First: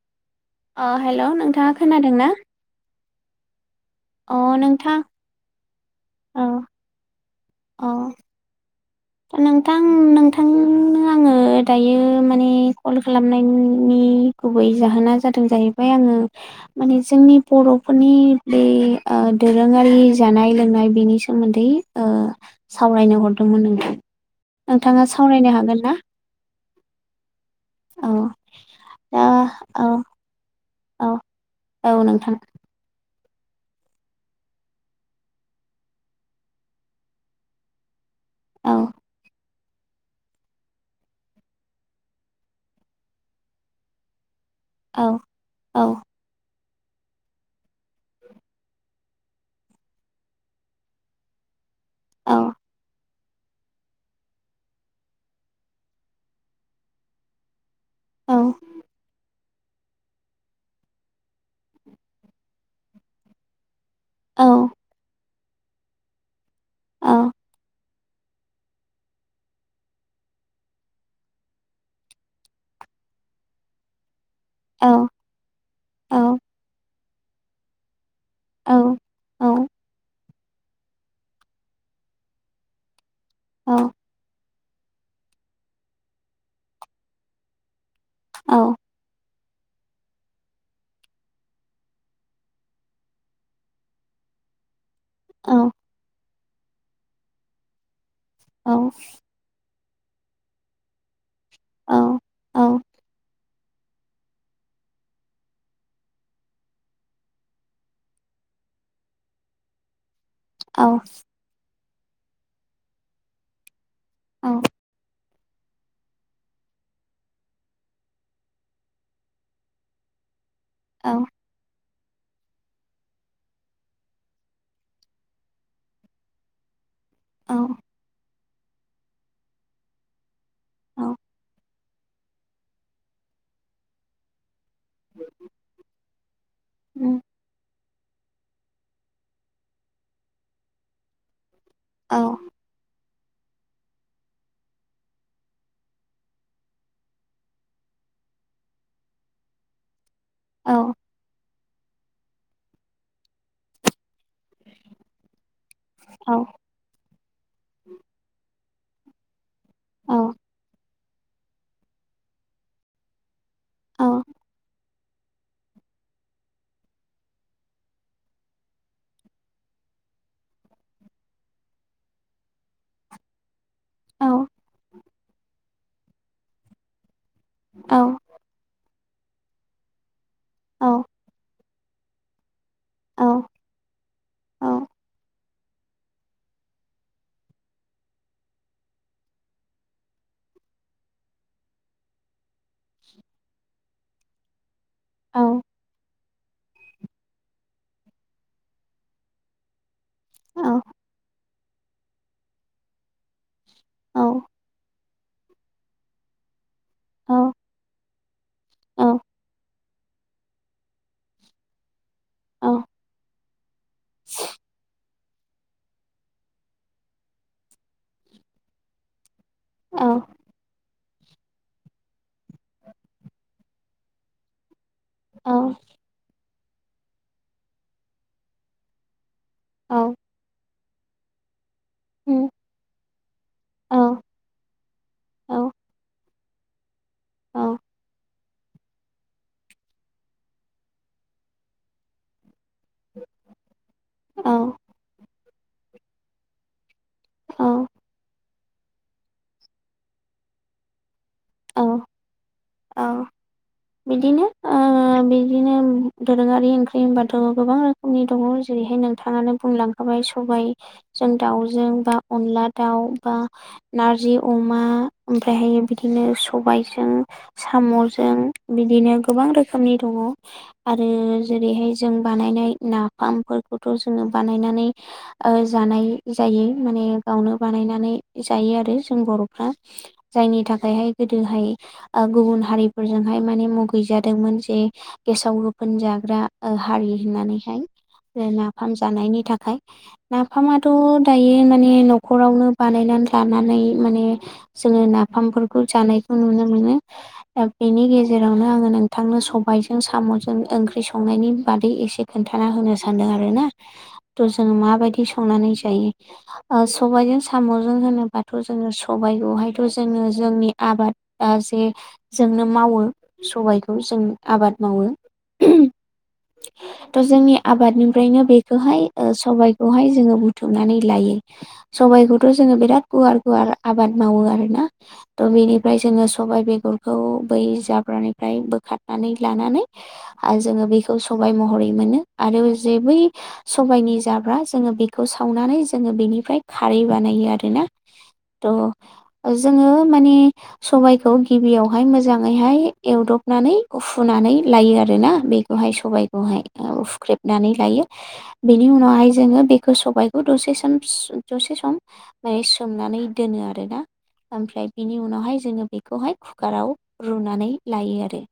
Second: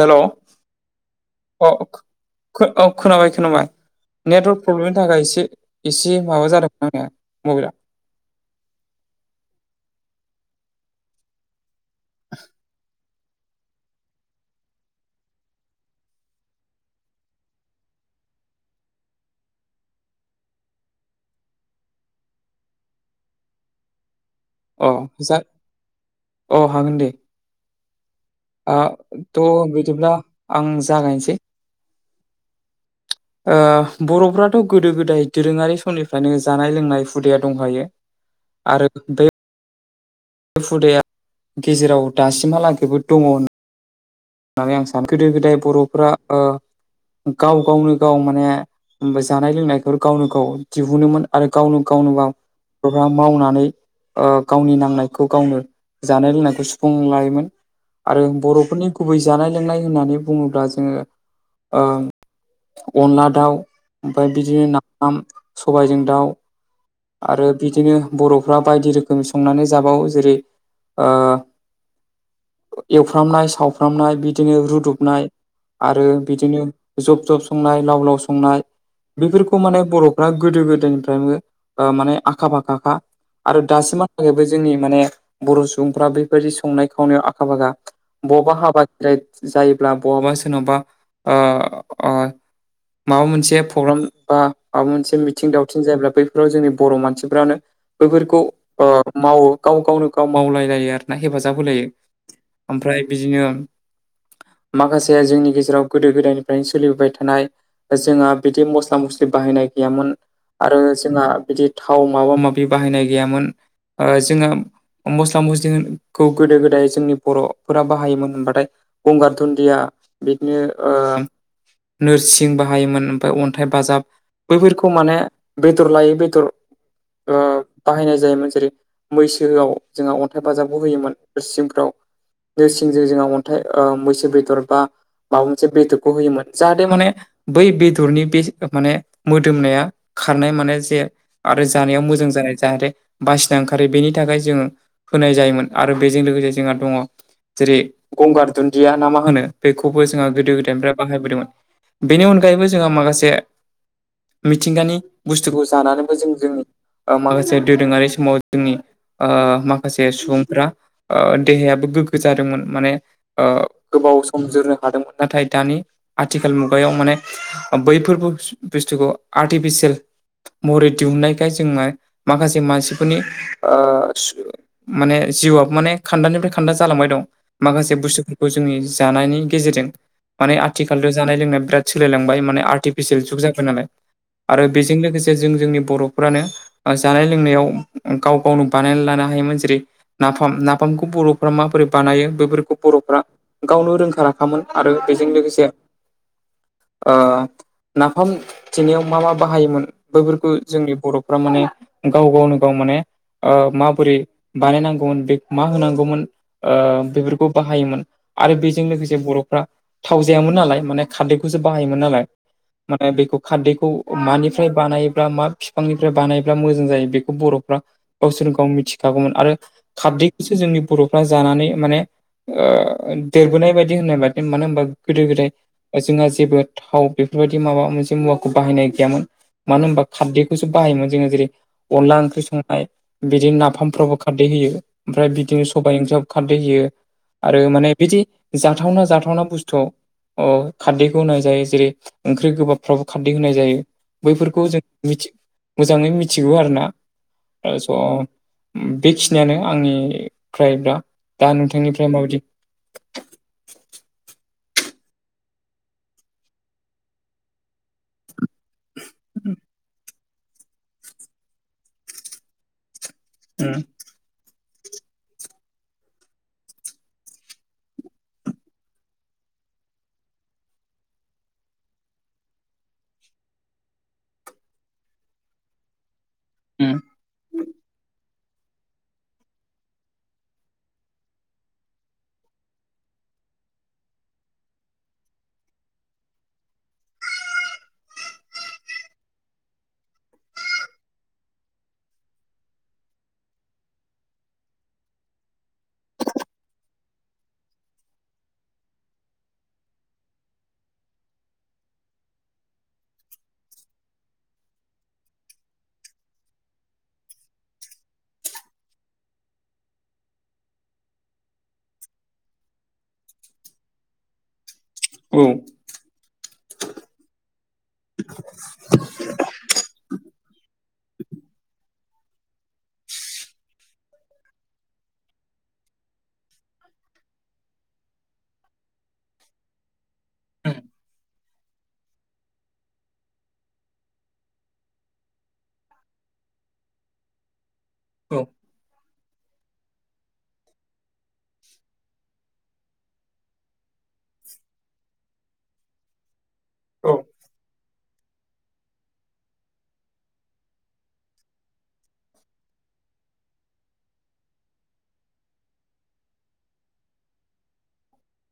हेल' अ हेल' नोंथाङा खोनादों ना? औ खोनाबाय खोनाबाय अ नेटवर्क नोंथां प्रब्लेमनि थाखाय एसे इसे माबा जादोंमोन आंनिया मबिला अ नोंथां नोंथांनो आङो दायो माने कल खालामनायनि गुबै जाहोना जादों जाहैबाय आङो माने जोंनि बर'फोरनि बे दोरोङारि ओ जानाय लोंनाय बेनि सोमोन्दै ओ सावरायनो हरदोंमोन नों अ जा अ हागोन दे औ ओ दा थ' औ बिदिब्ला आं औ जागायनोसै औ नोंथां। ओ बर'फ्राथ' गोदो गोदाय दोरोङारि समनिफ्रायनो जानाय लोंनाय हुदाया दंहायो। औ आरो दै हुदाया गेजेराव दासिमहालागैबो दङ। होननानै आं औ सानो गोदो गोदाय औ बर'फोरा ओ गाव गावनो गाव माने जानाय लोंनायफोर गावनो गाव दिहुनोमोन आरो गावनो गावनो गाव औ गोबां मावनानै गावनि नांनायखौ गावनो जानाय लोंनायखौ सुफुंना लायोमोन। आरो औ बर'फोरनि दै जानाय लोंनाय होननानै बुङोब्ला जोङो अनला दाउ ओमफाय औ बिदिनो नाफाम सबायजों दाउ औ औ आरो बिदिनो बर'फ्रा बायदि रोखोम संनानै जाबावो जेरै ओ एवफ्रामनाय सावफ्राम खुामनाय बिदिनो रुदबनाय आरो बिदिनो जब जब संनाय लाव लाव सं संनाय औ बेफोरखौ औ माने बर'फ्रा गोदो गोदायनिफ्रायनो माने आखा फाखाखा। आरो औ दासिम हा जाहैबाय जोंनि माने बर' सुबुंफ्रा बेबायदि संनाय खावनायाव आखा फाखा औ बबेबा हाबा जायोब्ला बहाबा सोरनावबा ओ ओ माबा मोनसे प्रग्राम बा माबा मोनसे मि औ आथिं दावथिं जायोब्ला बैफोराव जोंनि बर' मानसिफ्रानो बैफोरखौ औ ओ मावो। गाव गावनो गाव मावलायलायो आर ना हेफाजाब होलायो औ ओमफ्राय बिदिनो माखासे जोंनि गेजेराव गोदो गोदायनिफ्रायनो सोलिबोबाय थानाय। जोंहा बिदि मस्ला मस्लि बाहायनाय गैयामोन। आरो औ जोंहा बिदि थाव माबा माबि बाहायनाय गैयामोन। जोङो मस्ला मस्लिखौ गोदो गोदाय जोंनि बर'फोरा बाहायोमोन होनबाथाय। गंगार धुन्दिया बिदिनो औ नोरसिं बाहायोमोन ओमफ्राय अन्थाइ बाजाब बैफोरखौ माने बेदर लायै बेदर ओ औ बाहायनाय जायोमोन जेरै मैसोआव जोंहा अन्थाइ बाजाबबो होयोमोन औ नोरसिंफ्राव नोरसिंजों जोंहा अन्थाइ मैसो बेदर बा माबा मोनसे बेदरखौ होयोमोन जाहाथे माने उम बै बेदरनि बे माने मोदोमनाया खारनाय माने जे आरो जानायाव औ मोजां जानाय जाहाथे बासिना ओंखारो बेनि थाखाय जोङो होनाय जायोमोन आरो बेजों लोगोसे जोंहा दङ जेरै गंगार दुन्दिया ना मा होनो बेखौबो जोंहा गोदो औ गोदायनिफ्राय बाहायबोदोंमोन। बेनि अनगायैबो जोंहा माखासे मिथिंगानि बुस्थुखौ जानानैबो औ जों जोंनि माखासे दोरोङारि समाव जोंनि ओ माखासे औ सुबुंफ्रा देहायाबो गोग्गो जादोंमोन माने गोबाव सम जोरनो हादोंमोन नाथाय दानि आथिखाल मुगायाव माने बैफोरबो बुस्थुखौ आर्टिफिसियेल महरै दिहुननायखाय जोङो माखासे मानसिफोरनि औ [unintelligible] माने जिउआ माने खान्दानिफ्राय खान्दा जालांबाय दं। औ माखासे औ बुस्थुफोरखौ जोंनि जानायनि गेजेरजों माने औ आथिखालथ' जानाय लोंनाय बिराद सोलायलांबाय माने आर्टिफिसियेल जुग उम जाबाय नालाय आरो औ बेजों लोगोसे जों जोंनि बर'फोरानो जानाय लोंनायाव गाव गावनो बानायना लानो हायोमोन जेरै नाफाम नाफामखौ बर'फ्रा माबोरै बानायो बे बेफोरखौ बर'फ्रा गावनो रोंखा राखामोन आरो औ बेजों लोगोसे नाफाम थेनायाव मा मा बाहायोमोन? बैफोरखौ जोंनि बर'फ्रा माने गाव गावनो गाव माने माबोरै बानायनांगौमोन बे मा होनांगौमोन बेफोरखौ बाहायोमोन। आरो बेजों लोगोसे बर'फ्रा थाव जायामोन नालाय माने खारदैखौसो बाहायोमोन नालाय। माने बेखौ खारदैखौ मानिफ्राय बानाय बा मा बिफांनिफ्राय बानायब्ला मोजां जायो बेखौ बर'फ्रा गावसोरनो गाव मिथिखागौमोन आरो खारदैखौसो जोंनि बर'फ्रा जानानै माने देरबोनाय बायदि होननाय बायदि मानो होनबा गोदो गोदाय जोंहा जेबो थाव बेफोरबायदि माबा मोनसे मुवाखौ बाहायनाय गैयामोन। मानो होनबा खारदैखौ बाहायोन जोङो जेरै अनला ओंख्रि संनाय बिदिनो नाफामफ्रावो खारदै होयो ओमफ्राय बिदिनो सबायाइ ओंख्रियाव खारदै होयो आरो माने बिदि जाथावना जाथावना बुस्थुआव अ खारदैखौ होनाय जायो जेरै ओंख्रि गोबाबफ्रावबो खारदै होनाय जायो। बैफोरखौ जों मिथि मोजाङै मिथिगौ आरोना। स' ओ बेखिनियानो आंनिफ्राय दा। दा नोंथांनिफ्राय औ माबायदि औ बिदिनो ओ बिदिनो दोरोङारि ओंख्रि होनबाथ' गोबां रोखोमनि दं। जेरैहाय नोंथाङानो बुंलांखाबाय सबायजों दाउजों बा अनला दाउ बा [unintelligible] नारजि अमा ओमफ्रायहायो बिदिनो सबायजों साम'जों बिदिनो गोबां रोखोमनि दङ। आरो जेरैहाय जों बानायनाय नाफामफोरखौथ' जोङो बानायनानै ओ जानाय जायो उम माने गावनो बानायनानै जायो आरो जों बर'फ्रा जायनि थाखायहाय गोदोहाय ओ गुबुन हारिफोरजोंहाय माने मुगैजादोंमोन जे गेसाव गोफोन जाग्रा हारि होननानैहाय नाफाम जानायनि थाखाय। नाफामाथ' दायो माने न'खरावनो बानायनानै लानानै माने जोङो नाफामफोरखौ जानायखौ नुनो मोनो। दा बेनि गेजेरावनो आङो नोंथांनो सबायजों साम'जों ओंख्रि संनायनि बादै एसे खोन्थाना होनो सानदों आरो ना। थ' जों माबायदि संनानै जायो। ओ सबायाइजों साम'जों होनोबाथ' जोङो सबायाइखौहायथ' जोङो जोंनि आबाद जे जोंनो मावो सबायखौ जों आबाद मावो औ उम थ' जोंनि आबादनिफ्रायनो बेखौहाय सबबायखौहाय जोङो बुथुमनानै लायो सबायाइखौथ' जोङो बिराद गुवार गुवार आबाद मावो आरोना। त' बेनिफ्राय जोङो सबायाइ बेगरखौ बै जाब्रानिफ्राय बोखारनानै लानानै आरो जोङो बेखौ सबाय महरै मोनो आरो जे बै सबायाइनि जाब्रा जोङो बेखौ सावनानै जोङो बेनिफ्राय खारै बानायो आरोना। औ उम थ' जोङो माने सबाइखौ गिबियावहाय मोजाङैहाय एवदबनानै उफुनानै लायो आरोना बे खौहाय सबायाइखौहाय औ हुख्रेबनानै लायो बेनि उनावहाय जोङो बेखौ सबायाइखौ दसे सम दसे सम माने सोमनानै दोनो आरो ना ओमफ्राय बेनि उनावहाय जोङो बेखौहाय कुकाराव रुनानै लायो आरो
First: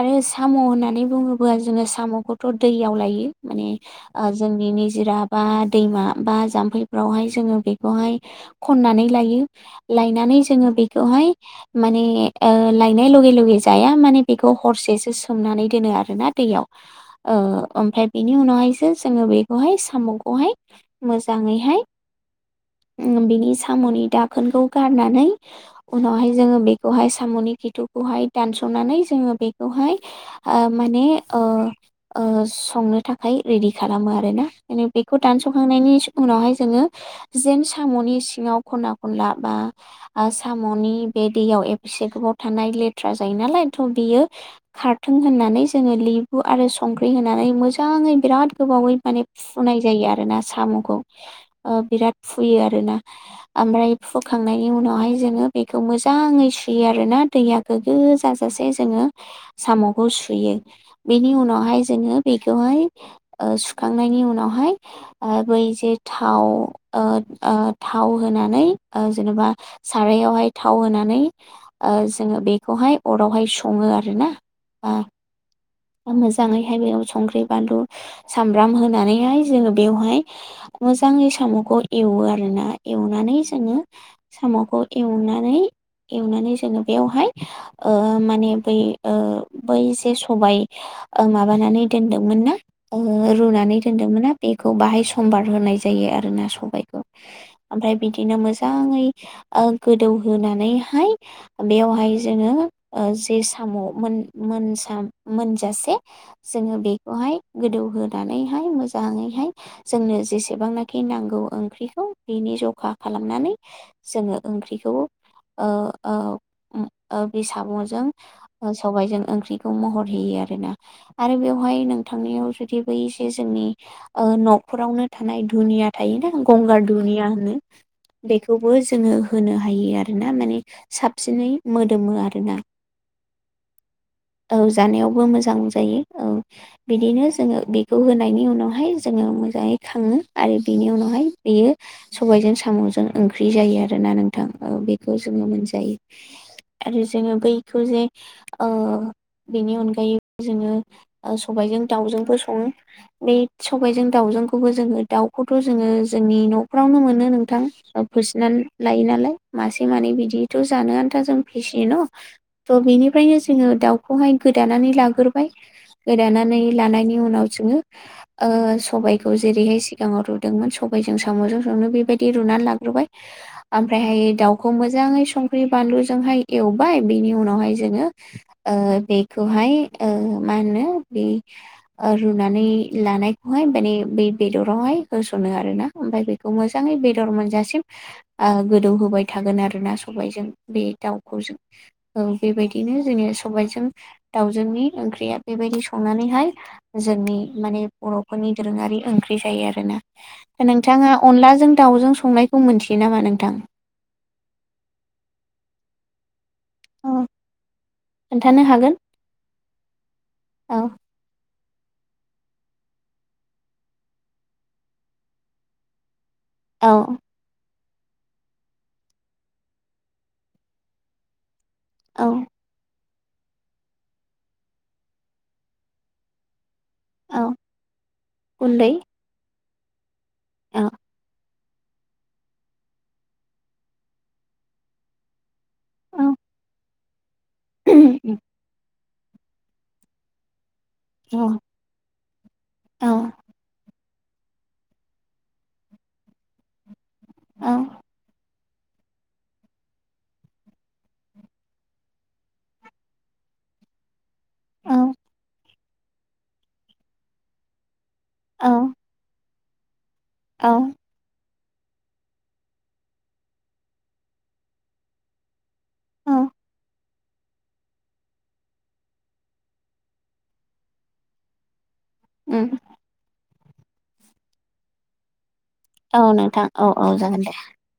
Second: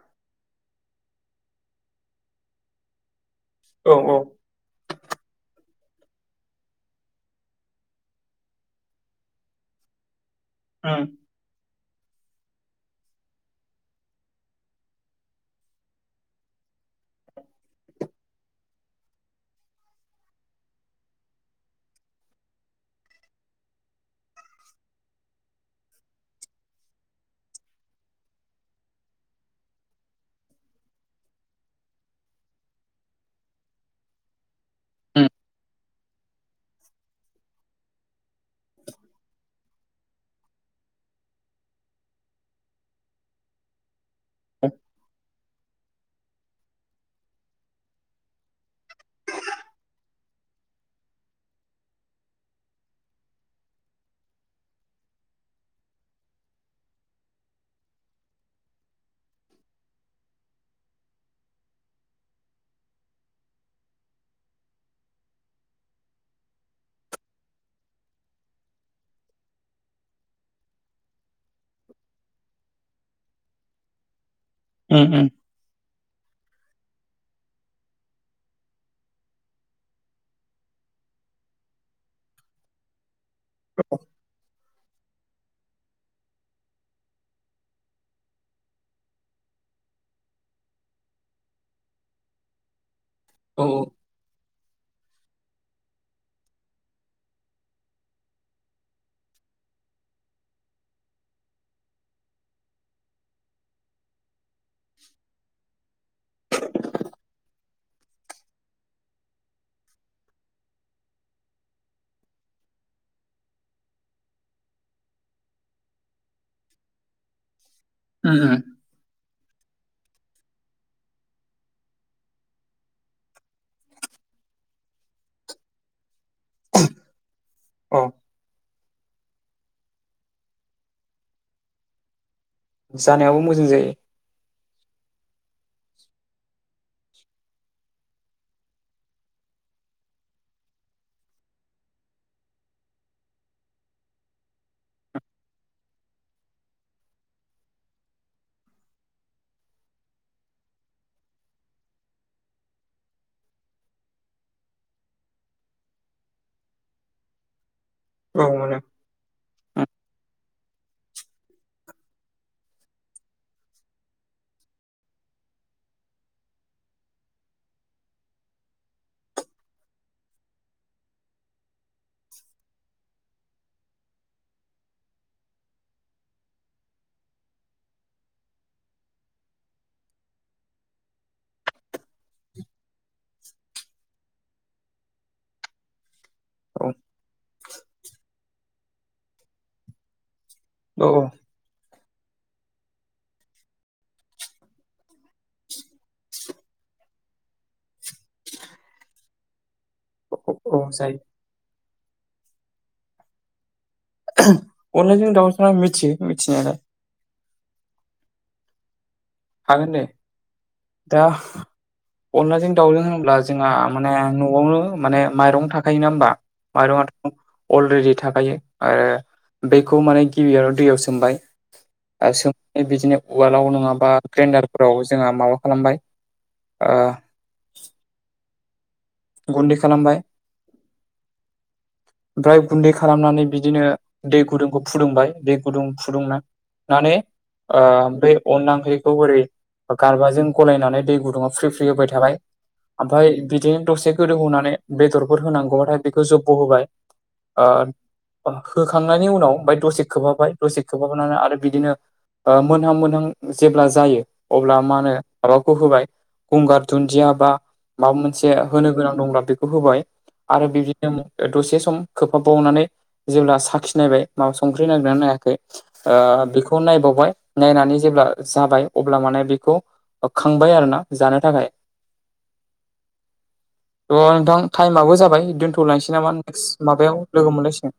आरो साम' होननानै बुङोब्ला जोङो साम'खौथ' दैयाव लायो माने औ औ जोंनि निजिरा बा दैमा बा जाम्फैफ्रावहाय जोङो बेखौहाय खननानै लायो लायनानै जोङो उम बेखौहाय माने ओ लायनाय लगे लगे जाया माने बेखौ हरसेसो सोमनानै दोनो आरोना। दैयाव। ओ ओमफ्राय बेनि उनावहायसो जोङो बेखौहाय साम'खौहाय मोजाङैहाय उ बिनि साम'नि दाखोनखौ गारनानै उनावहाय जोङो बेखौहाय साम'नि खिथुखौहाय दानस'नानै जोङो बेखौहाय ओ माने ओ ओ संनो थाखाय रेडि खालामो आरोना। माने बेखौ उम दानस'खांनायनि उनावहाय जोङो जेन साम'नि सिङाव खना खनला बा आं साम'नि बे दैयाव एबसे गोबाव थानाय लेथ्रा जायो नालाय थ' बियो खारथों होननानै जोङो लि हु आरो संख्रि होनानै मोजाङै बिराद गोबावै माने फुनाय जायो आरो ना साम'खौ। ओ बिराद फुयो आरो ना ओमफ्राय फुखांनायनि उनाव हाय जोङो बेखो मोजाङै सुयो आरोना दैया गोग्गो जाजासे जोङो। साम'खौ सुयो बेनि उनावहाय जोङो बेखौहाय ओ सुखांनायनि उनावहाय ओ बै जे थाव ओ ओ थाव होनानै ओ जेनबा सारायावहाय थाव होनानै ओ जोङो बेखौहाय अरावहाय सङो आरो ना। उम उम। मोजाङैहाय बेयाव संख्रि बानलु सामब्राम होनानैहाय जोङो बेवहाय मोजाङै साम'खौ एवो आरोना एवनानै जोङो साम' खौ एवनानै एवनानै जोङो बेवहाय ओ माने बै ओ बै जे सबाय ओ माबानानै दोनदोंमोन ना ओ औ रुनानै दोनदोंमोनना बेखौ बाहाय समबार होनाय जायो आरोना सबायखौ। ओमफ्राय बिदिनो मोजाङै ओ गोदौहोनानैहाय बेवहाय जोङो ओ जे साम' मोन मोनसाम मोनजासे। जोङो बेखौहाय गोदौहोनानैहाय मोजाङैहाय जोंनो जेसेबांनाखि नांगौ ओंख्रिखौ बेनि जखा खालामनानै जोङो ओंख्रिखौ ओ ओ ओम बे साब'जों ओम ओम। सबायजों ओंख्रिखौ महर होयो आरोना। आरो बेवहाय नोंथांनियाव जुदि बै जे जोंनि न'खरावनो थानाय दुनिया थायोना गंगार धुनिया होनो। औ। बेखौबो जोङो होनो हायो आरोना माने साबसिनै मोदोमो आरोना। जानायावो मोजां जायो। औ जानायावबो मोजां जायो औ। बिदिनो जोङो बेखौ होनायनि उनावहाय जोङो मोजाङै खाङो आरो बिनि उनावहाय बेयो सबायजों साम'जों ओंख्रि जायो आरोना नोंथां। औ बेखौ जोङो मोनजायो‌। आरो जोङो बैखौ जे ओ बेनि अनगायै जोङो सबायजों दाउजोंबो सङो। बे सबायाइजों दाउजोंखौबो जोङो दाउखौथ' जोङो जोंनि न'फ्रावनो मोनो नोंथां। औ फोसनानै मोनो लायो नालाय उम मासे मानै बिदिथ' जानो आन्था जों फिसियो न'। थ' बेनिफ्रायनो जोङो दाउखौहाय गोदानानै लाग्रोबाय। गोदानानै लानायनि उनाव जोङो ओ सबायखौ जेरैहाय सिगाङाव रुदोंमोन सबायाइजों साम'जों संनो बे बेदि रुनानै लाग्रोबाय। ओमफ्रायहायो दाउखौ मोजाङै संख्रि बानलुजोंहाय एवबाय बेनि उनावहाय जोङो ओ बेखौहाय ओ मा होनो बे रुनानै लानायखौहाय माने बै बेदरावहाय होसनो आरो ना ओमफाय बे खौ औ मोजाङै बेदर मोनजासिम ओ गोदौ होबाय थागोन आरोना सबायजों। बे औ दाउखौ जों ओ बेबायदिनो जोङो सबायजों दावजोंनि ओंख्रिया बेबायदि संनानैहाय जोंनि माने बर'फोरनि दोरोङारि ओंख्रि जायो आरोना। औ नोंथाङा जायो अनलाजों दाउजों संनायखौ मोनथियो नामा नोंथां? अनलाजों दाउजों आं मिथियो मिथिनायालाय। अ खोन्थानो हागोन। हागोन दे। औ। दा अनलाजों दाउजों होनोब्ला जोंहा माने न'आवनो माने माइरं थाखायोना होमबा। औ माइरंआथ' अलरेडि थाखायो आरो बेखौ माने गिबियावनो दैयाव सोमबाय। ओ औ सोमबाय बिदिनो उवालाव नङाबा ग्रेडारफोराव जोंहा माबा खालामबाय ओ औ गुन्दै गुन्दै खालामबाय। औ। ओमफ्राय गुन्दै खालामनानै बिदिनो दै गुदुंखौ फुदुंबाय। दै गुदुं औ फुदुंना नै ओ बे अनला ओख्रिखौ बोरै गारबाजों गलायनानै दै औ गुदुङाव फ्रि फ्रि होबाय थाबाय। औ ओमफ्राय बिदिनो दसे गोदौ होनानै बेदरफोर होनांगौबाथाय बेखौ जब्ब' होबाय। ओ होखांनायनि उनाव ओमफ्राय दसे खोबहाबाय दसे खोबहाबानानै आरो बिदिनो ओ मोनहां मोनहां जेब्ला जायो अब्ला औ मा होनो रावखौ होबाय गंगार दुन्दिया बा माबा मोन [unintelligible] होनो गोनां दंब्ला बेखौ होबाय आरो औ बिदिनो ओ दसे सम खोबहाब बावनानै जेब्ला साखिनायबाय मा संख्रि नांगोनना नायाखै। ओ बेखौ नायबावबाय नायनानै जेब्ला जाबाय अब्ला माने बेखौ ओ खांबाय आरोना जानो थाखाय। उम। थ' नोंथां टाइमाबो जाबाय दोनथ'लांसै औ नामा नोंथां एक्स औ औ माबायाव जागोन दे लोगो मोनलायसिगोन।